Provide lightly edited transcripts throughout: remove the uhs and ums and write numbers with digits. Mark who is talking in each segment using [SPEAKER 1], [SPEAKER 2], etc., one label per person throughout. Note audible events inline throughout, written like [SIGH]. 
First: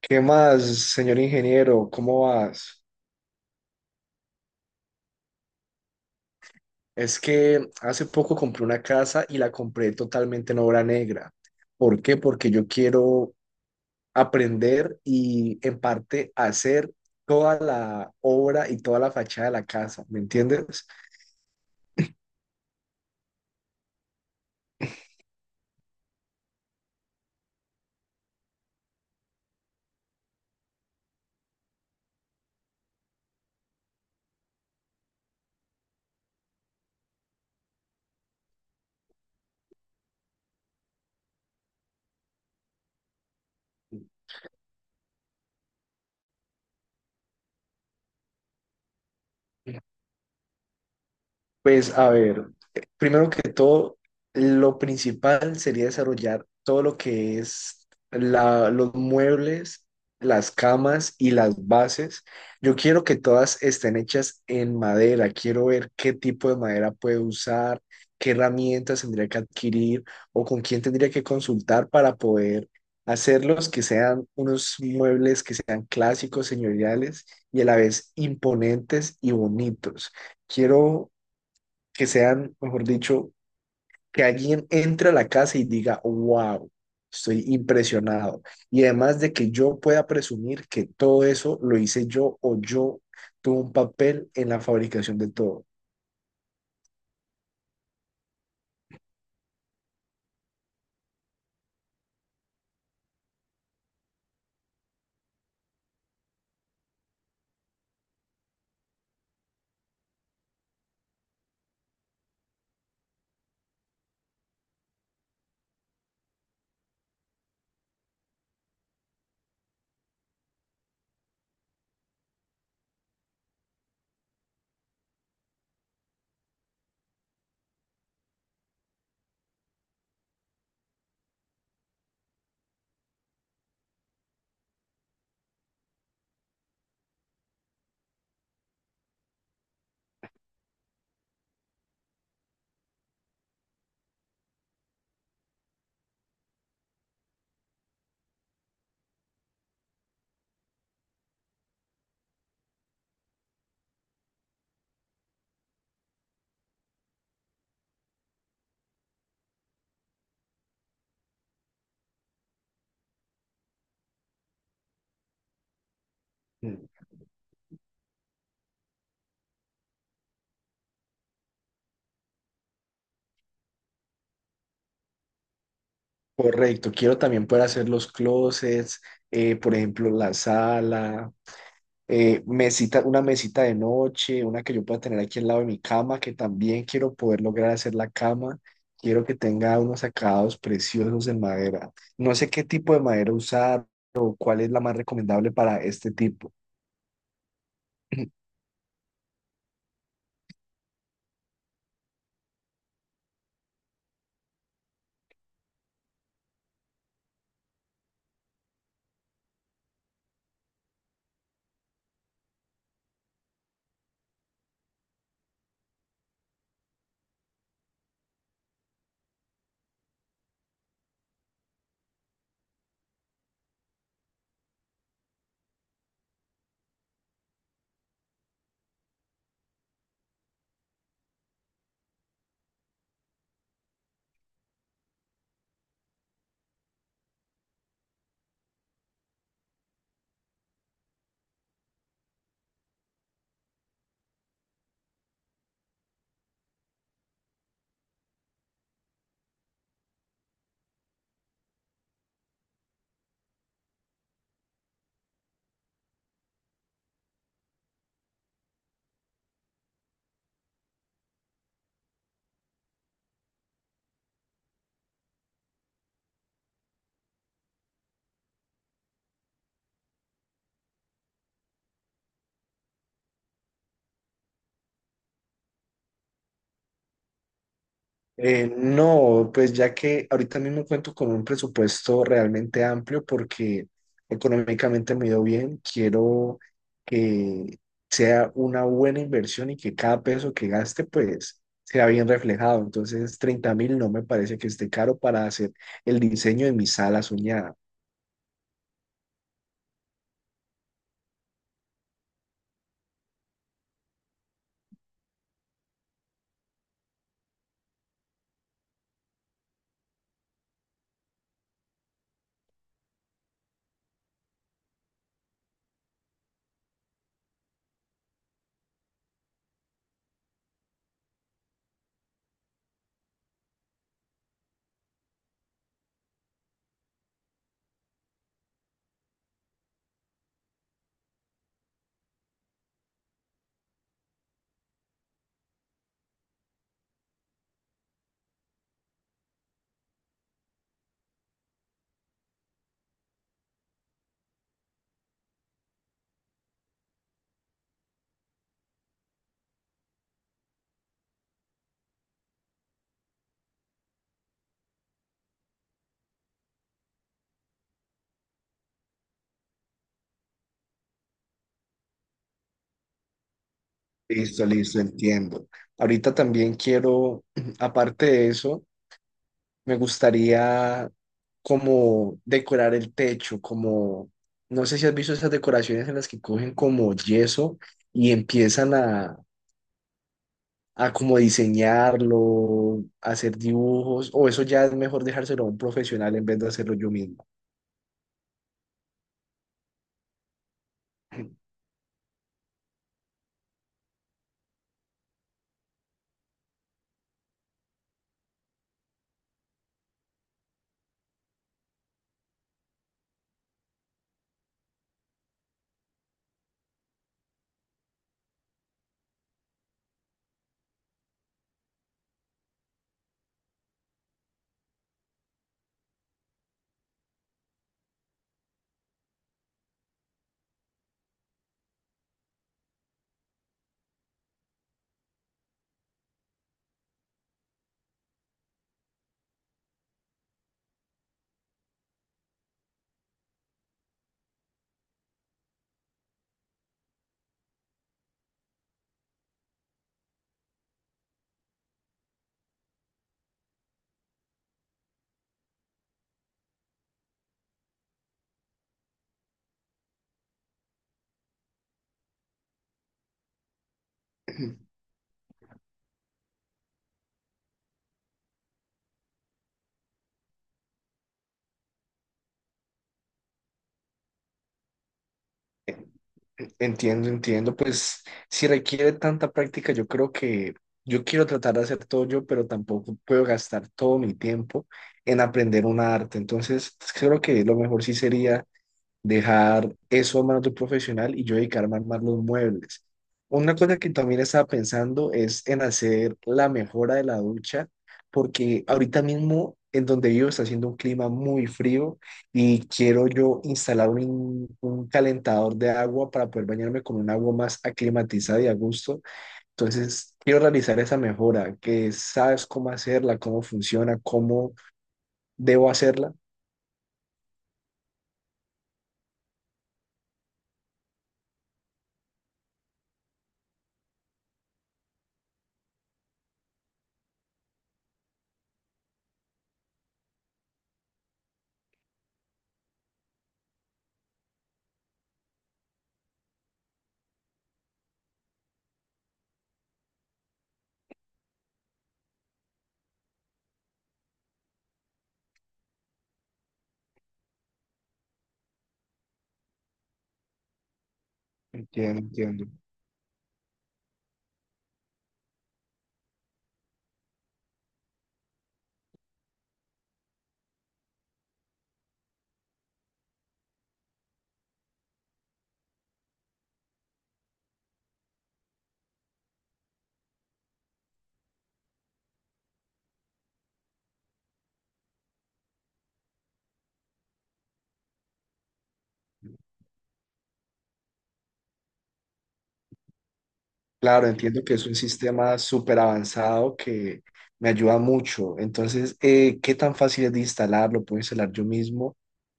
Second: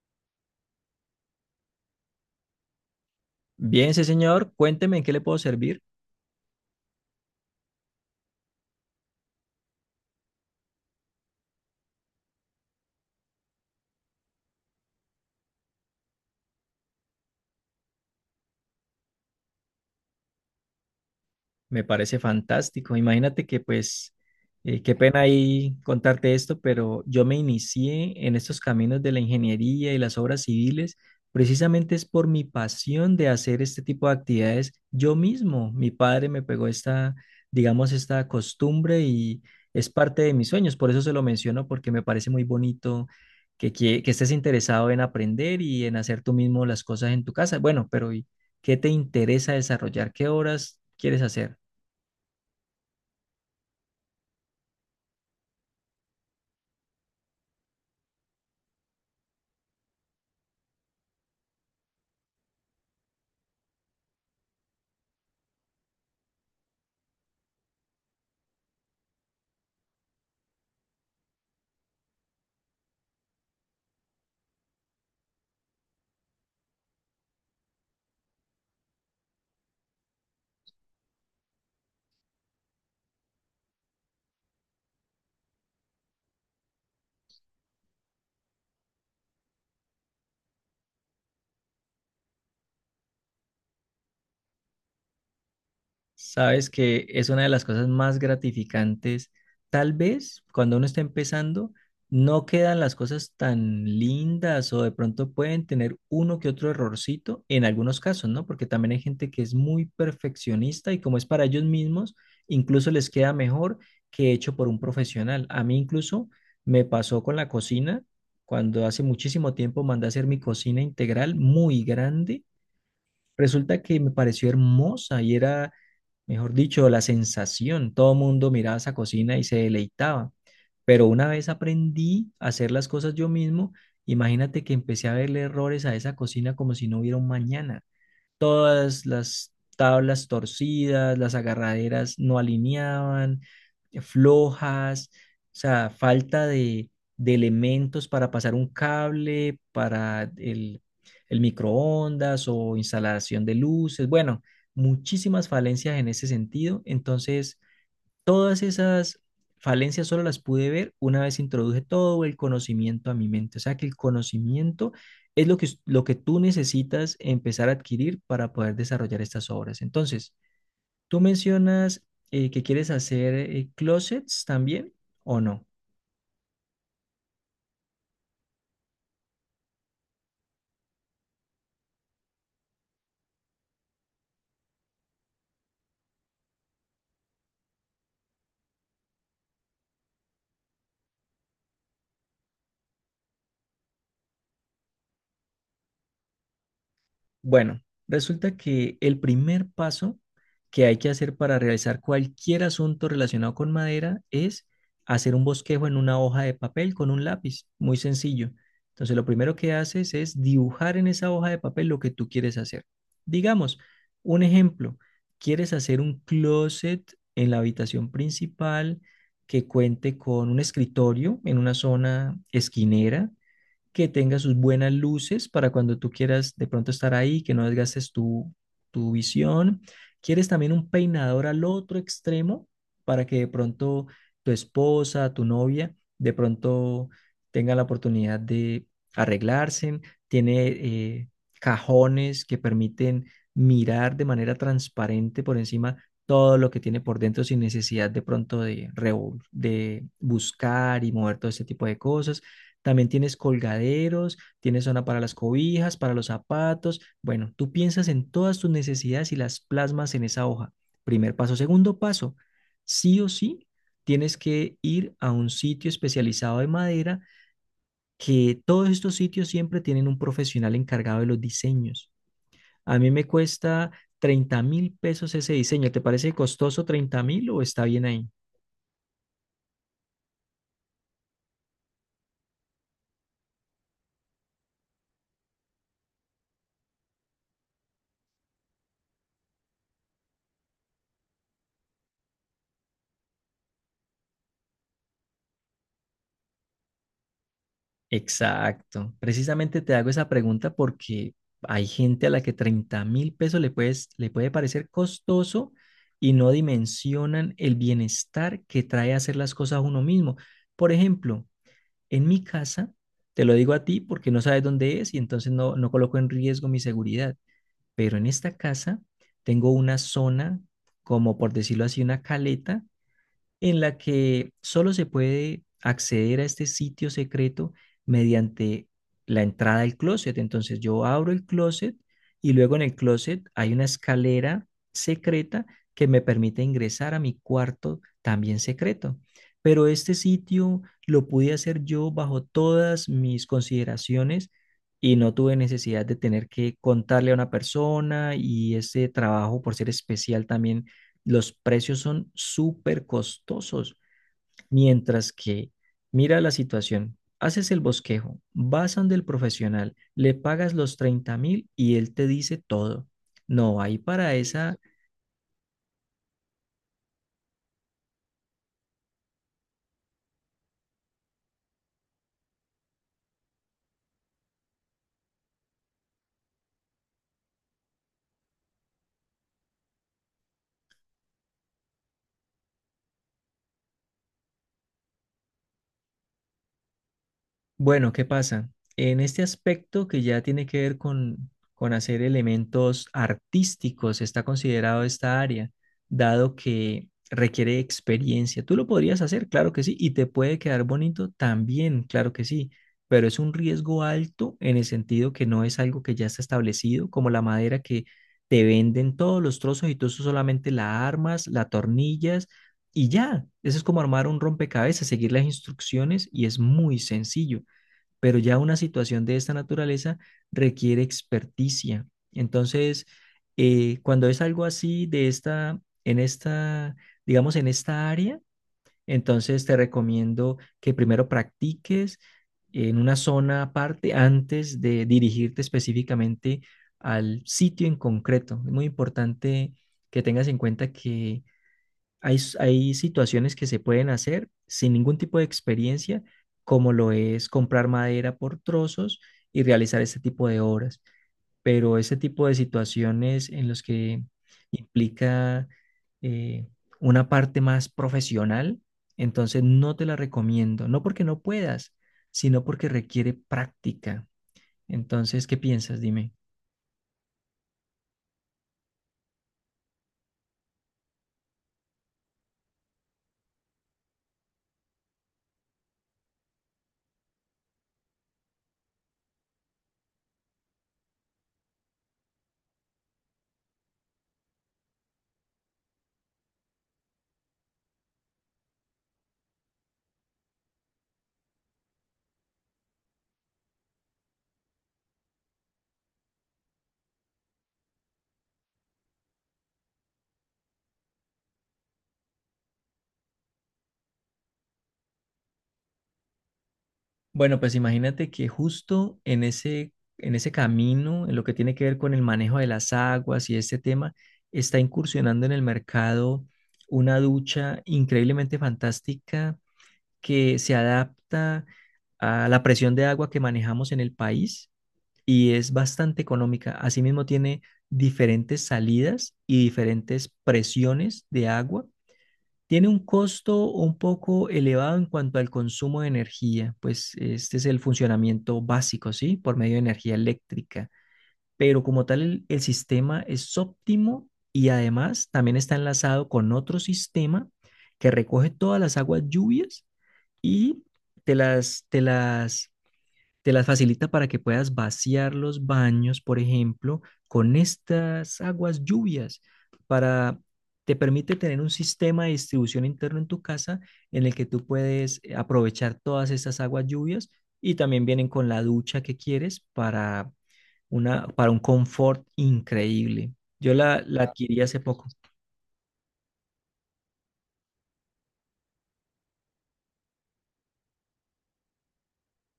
[SPEAKER 1] ¿Qué más, señor ingeniero? ¿Cómo vas?
[SPEAKER 2] Bien, sí, señor. Cuénteme en qué le puedo servir.
[SPEAKER 1] Es que hace poco compré una casa y la compré totalmente en obra negra. ¿Por qué? Porque yo quiero aprender y en parte hacer toda la obra y toda la fachada de la casa, ¿me entiendes?
[SPEAKER 2] Me parece fantástico. Imagínate que pues, qué pena ahí contarte esto, pero yo me inicié en estos caminos de la ingeniería y las obras civiles, precisamente es por mi pasión de hacer este tipo de actividades yo mismo. Mi padre me pegó esta, digamos, esta costumbre y es parte de mis sueños. Por eso se lo menciono, porque me parece muy bonito que estés interesado en aprender y en hacer tú mismo las cosas en tu casa. Bueno, pero ¿y qué te interesa desarrollar? ¿Qué horas quieres hacer?
[SPEAKER 1] Pues a ver, primero que todo, lo principal sería desarrollar todo lo que es los muebles, las camas y las bases. Yo quiero que todas estén hechas en madera. Quiero ver qué tipo de madera puede usar, qué herramientas tendría que adquirir o con quién tendría que consultar para poder hacerlos, que sean unos muebles que sean clásicos, señoriales y a la vez imponentes y bonitos. Quiero que sean, mejor dicho, que alguien entre a la casa y diga, wow, estoy impresionado. Y además de que yo pueda presumir que todo eso lo hice yo o yo tuve un papel en la fabricación de todo.
[SPEAKER 2] Sabes que es una de las cosas más gratificantes. Tal vez cuando uno está empezando, no quedan las cosas tan lindas o de pronto pueden tener uno que otro errorcito en algunos casos, ¿no? Porque también hay gente que es muy perfeccionista y como es para ellos mismos, incluso les queda mejor que hecho por un profesional. A mí incluso me pasó con la cocina, cuando hace muchísimo tiempo mandé a hacer mi cocina integral muy grande. Resulta que me pareció hermosa y era, mejor dicho, la sensación. Todo el mundo miraba esa cocina y se deleitaba. Pero una vez aprendí a hacer las cosas yo mismo, imagínate que empecé a verle errores a esa cocina como si no hubiera un mañana. Todas las tablas torcidas, las agarraderas no alineaban, flojas, o sea, falta de elementos para pasar un cable, para el microondas o instalación de luces, bueno, muchísimas falencias en ese sentido. Entonces, todas esas falencias solo las pude ver una vez introduje todo el conocimiento a mi mente. O sea que el conocimiento es lo que tú
[SPEAKER 1] Mm.
[SPEAKER 2] necesitas empezar a adquirir para poder desarrollar estas obras. Entonces, tú mencionas que quieres hacer closets también, ¿o no?
[SPEAKER 1] Correcto, quiero también poder hacer los closets, por ejemplo, la sala, mesita, una mesita de noche, una que yo pueda tener aquí al lado de mi cama, que también quiero poder lograr hacer la cama. Quiero que tenga unos acabados preciosos en madera. No sé qué tipo de madera usar o cuál es la más recomendable para este tipo.
[SPEAKER 2] Bueno, resulta que el primer paso que hay que hacer para realizar cualquier asunto relacionado con madera es hacer un bosquejo en una hoja de papel con un lápiz, muy sencillo. Entonces, lo primero que haces es dibujar en esa hoja de papel lo que tú quieres hacer. Digamos, un ejemplo, quieres hacer un closet en la habitación principal que cuente con un escritorio en una zona esquinera que tenga sus buenas luces para cuando tú quieras de pronto estar ahí, que no desgastes tu visión. ¿Quieres también un peinador al otro extremo para que de pronto tu esposa, tu novia, de pronto tenga la oportunidad de arreglarse? Tiene cajones que permiten mirar de manera transparente por encima todo lo que tiene por dentro sin necesidad de pronto de buscar y mover todo ese tipo de cosas. También tienes colgaderos, tienes zona para las cobijas, para los zapatos. Bueno, tú piensas en todas tus necesidades y las plasmas en esa hoja. Primer paso. Segundo paso, sí o sí, tienes que ir a un sitio especializado de madera, que todos estos sitios siempre tienen un profesional encargado de los diseños. A mí me cuesta $30.000 ese diseño. ¿Te parece costoso, 30.000, o está bien ahí?
[SPEAKER 1] No, pues ya que ahorita mismo cuento con un presupuesto realmente amplio porque económicamente me ha ido bien, quiero que sea una buena inversión y que cada peso que gaste pues sea bien reflejado. Entonces, 30.000 no me parece que esté caro para hacer el diseño de mi sala soñada.
[SPEAKER 2] Exacto. Precisamente te hago esa pregunta porque hay gente a la que $30.000 le puede parecer costoso y no dimensionan el bienestar que trae hacer las cosas a uno mismo. Por ejemplo, en mi casa, te lo digo a ti porque no sabes dónde es y entonces no, no coloco en riesgo mi seguridad, pero en esta casa tengo una zona, como por decirlo así, una caleta en la que solo se puede acceder a este sitio secreto mediante la entrada del closet. Entonces yo abro el closet y luego en el closet hay una escalera secreta que me permite ingresar a mi cuarto también secreto. Pero este sitio lo pude hacer yo bajo todas mis consideraciones y no tuve necesidad de tener que contarle a una persona, y ese trabajo por ser especial también los precios son súper costosos, mientras que mira la situación, haces el bosquejo, vas donde el profesional, le pagas los 30.000 y él te dice todo. No, ahí para
[SPEAKER 1] Listo,
[SPEAKER 2] esa.
[SPEAKER 1] listo, entiendo. Ahorita también quiero, [CLEARS THROAT] aparte de eso, me gustaría como decorar el techo, como, no sé si has visto esas decoraciones en las que cogen como yeso y empiezan a como diseñarlo, hacer dibujos, o eso ya es mejor dejárselo a un profesional en vez de hacerlo yo mismo.
[SPEAKER 2] Bueno, ¿qué pasa? En este aspecto que ya tiene que ver con hacer elementos artísticos, está considerado esta área, dado que requiere experiencia. Tú lo podrías hacer, claro que sí, y te puede quedar bonito también, claro que sí, pero es un riesgo alto en el sentido que no es algo que ya está establecido, como la madera que te venden todos los trozos y tú solamente la armas, la tornillas. Y ya, eso es como armar un rompecabezas, seguir las instrucciones y es muy sencillo, pero ya una situación de esta naturaleza requiere experticia. Entonces, cuando es algo así de esta, en esta, digamos, en esta área, entonces te recomiendo que primero practiques en una zona aparte antes de dirigirte específicamente al sitio en concreto. Es muy importante que tengas en cuenta que hay situaciones que se pueden hacer sin ningún tipo de experiencia, como lo es comprar madera por trozos y realizar este tipo de obras. Pero ese tipo de situaciones en los que implica eh, una parte más profesional, entonces no te la recomiendo. No porque no puedas, sino porque requiere práctica. Entonces, ¿qué piensas? Dime.
[SPEAKER 1] Entiendo, entiendo, pues si requiere tanta práctica, yo creo que yo quiero tratar de hacer todo yo, pero tampoco puedo gastar todo mi tiempo en aprender un arte. Entonces, pues, creo que lo mejor sí sería dejar eso a manos de un profesional y yo dedicarme a armar los muebles. Una cosa que también estaba pensando es en hacer la mejora de la ducha, porque ahorita mismo en donde vivo está haciendo un clima muy frío y quiero yo instalar un calentador de agua para poder bañarme con un agua más aclimatizada y a gusto. Entonces, quiero realizar esa mejora, que sabes cómo hacerla, cómo funciona, cómo debo hacerla.
[SPEAKER 2] Bueno, pues imagínate que justo en ese camino, en lo que tiene que ver con, el manejo de las aguas y este tema, está incursionando en el mercado una ducha increíblemente fantástica que se adapta a la presión de agua que manejamos en el país y es bastante económica. Asimismo, tiene diferentes salidas y diferentes presiones de agua. Tiene un costo un poco elevado en cuanto al consumo de energía, pues este es el funcionamiento básico, ¿sí? Por medio de energía eléctrica. Pero como
[SPEAKER 1] Entiendo,
[SPEAKER 2] tal, el
[SPEAKER 1] entiendo.
[SPEAKER 2] sistema es óptimo y además también está enlazado con otro sistema que recoge todas las aguas lluvias y te las, te las te las facilita para que puedas vaciar los baños, por ejemplo, con estas aguas lluvias, para te permite tener un sistema de distribución interno en tu casa en el que tú puedes aprovechar todas estas aguas lluvias, y también vienen con la ducha que quieres para una para un confort increíble. Yo la
[SPEAKER 1] Claro,
[SPEAKER 2] adquirí
[SPEAKER 1] entiendo que
[SPEAKER 2] hace
[SPEAKER 1] es un
[SPEAKER 2] poco.
[SPEAKER 1] sistema súper avanzado que me ayuda mucho. Entonces, ¿qué tan fácil es de instalar? ¿Lo puedo instalar yo mismo?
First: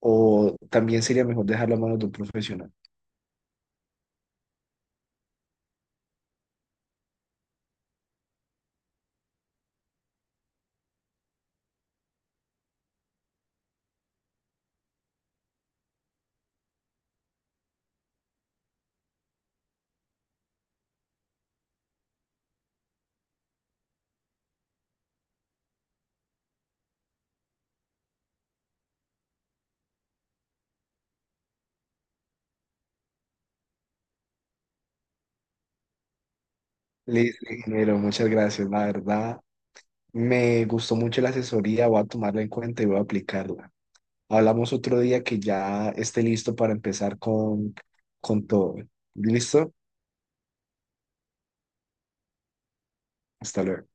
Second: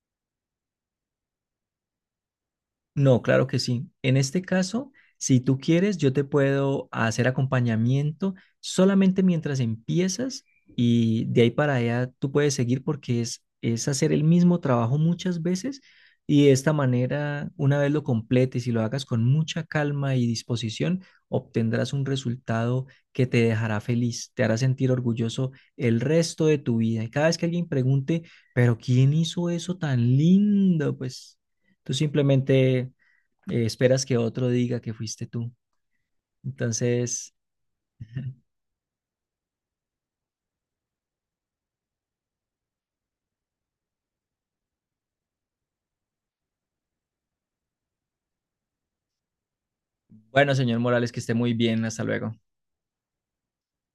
[SPEAKER 1] ¿O también sería mejor dejarlo a manos de un profesional?
[SPEAKER 2] No, claro que sí. En este caso, si tú quieres, yo te puedo hacer acompañamiento solamente mientras empiezas, y de ahí para allá tú puedes seguir porque es hacer el mismo trabajo muchas veces, y de esta manera, una vez lo completes y lo hagas con mucha calma y disposición, obtendrás un resultado que te dejará feliz, te hará sentir orgulloso el resto de tu vida. Y cada vez que alguien pregunte, pero ¿quién hizo eso tan lindo? Pues, tú simplemente esperas que otro diga que fuiste tú. Entonces,
[SPEAKER 1] Listo, ingeniero, muchas gracias. La verdad, me gustó mucho la asesoría, voy a tomarla en cuenta y voy a aplicarla. Hablamos otro día que ya esté listo para empezar con todo. ¿Listo?
[SPEAKER 2] bueno, señor Morales, que esté muy bien. Hasta luego.
[SPEAKER 1] Hasta luego.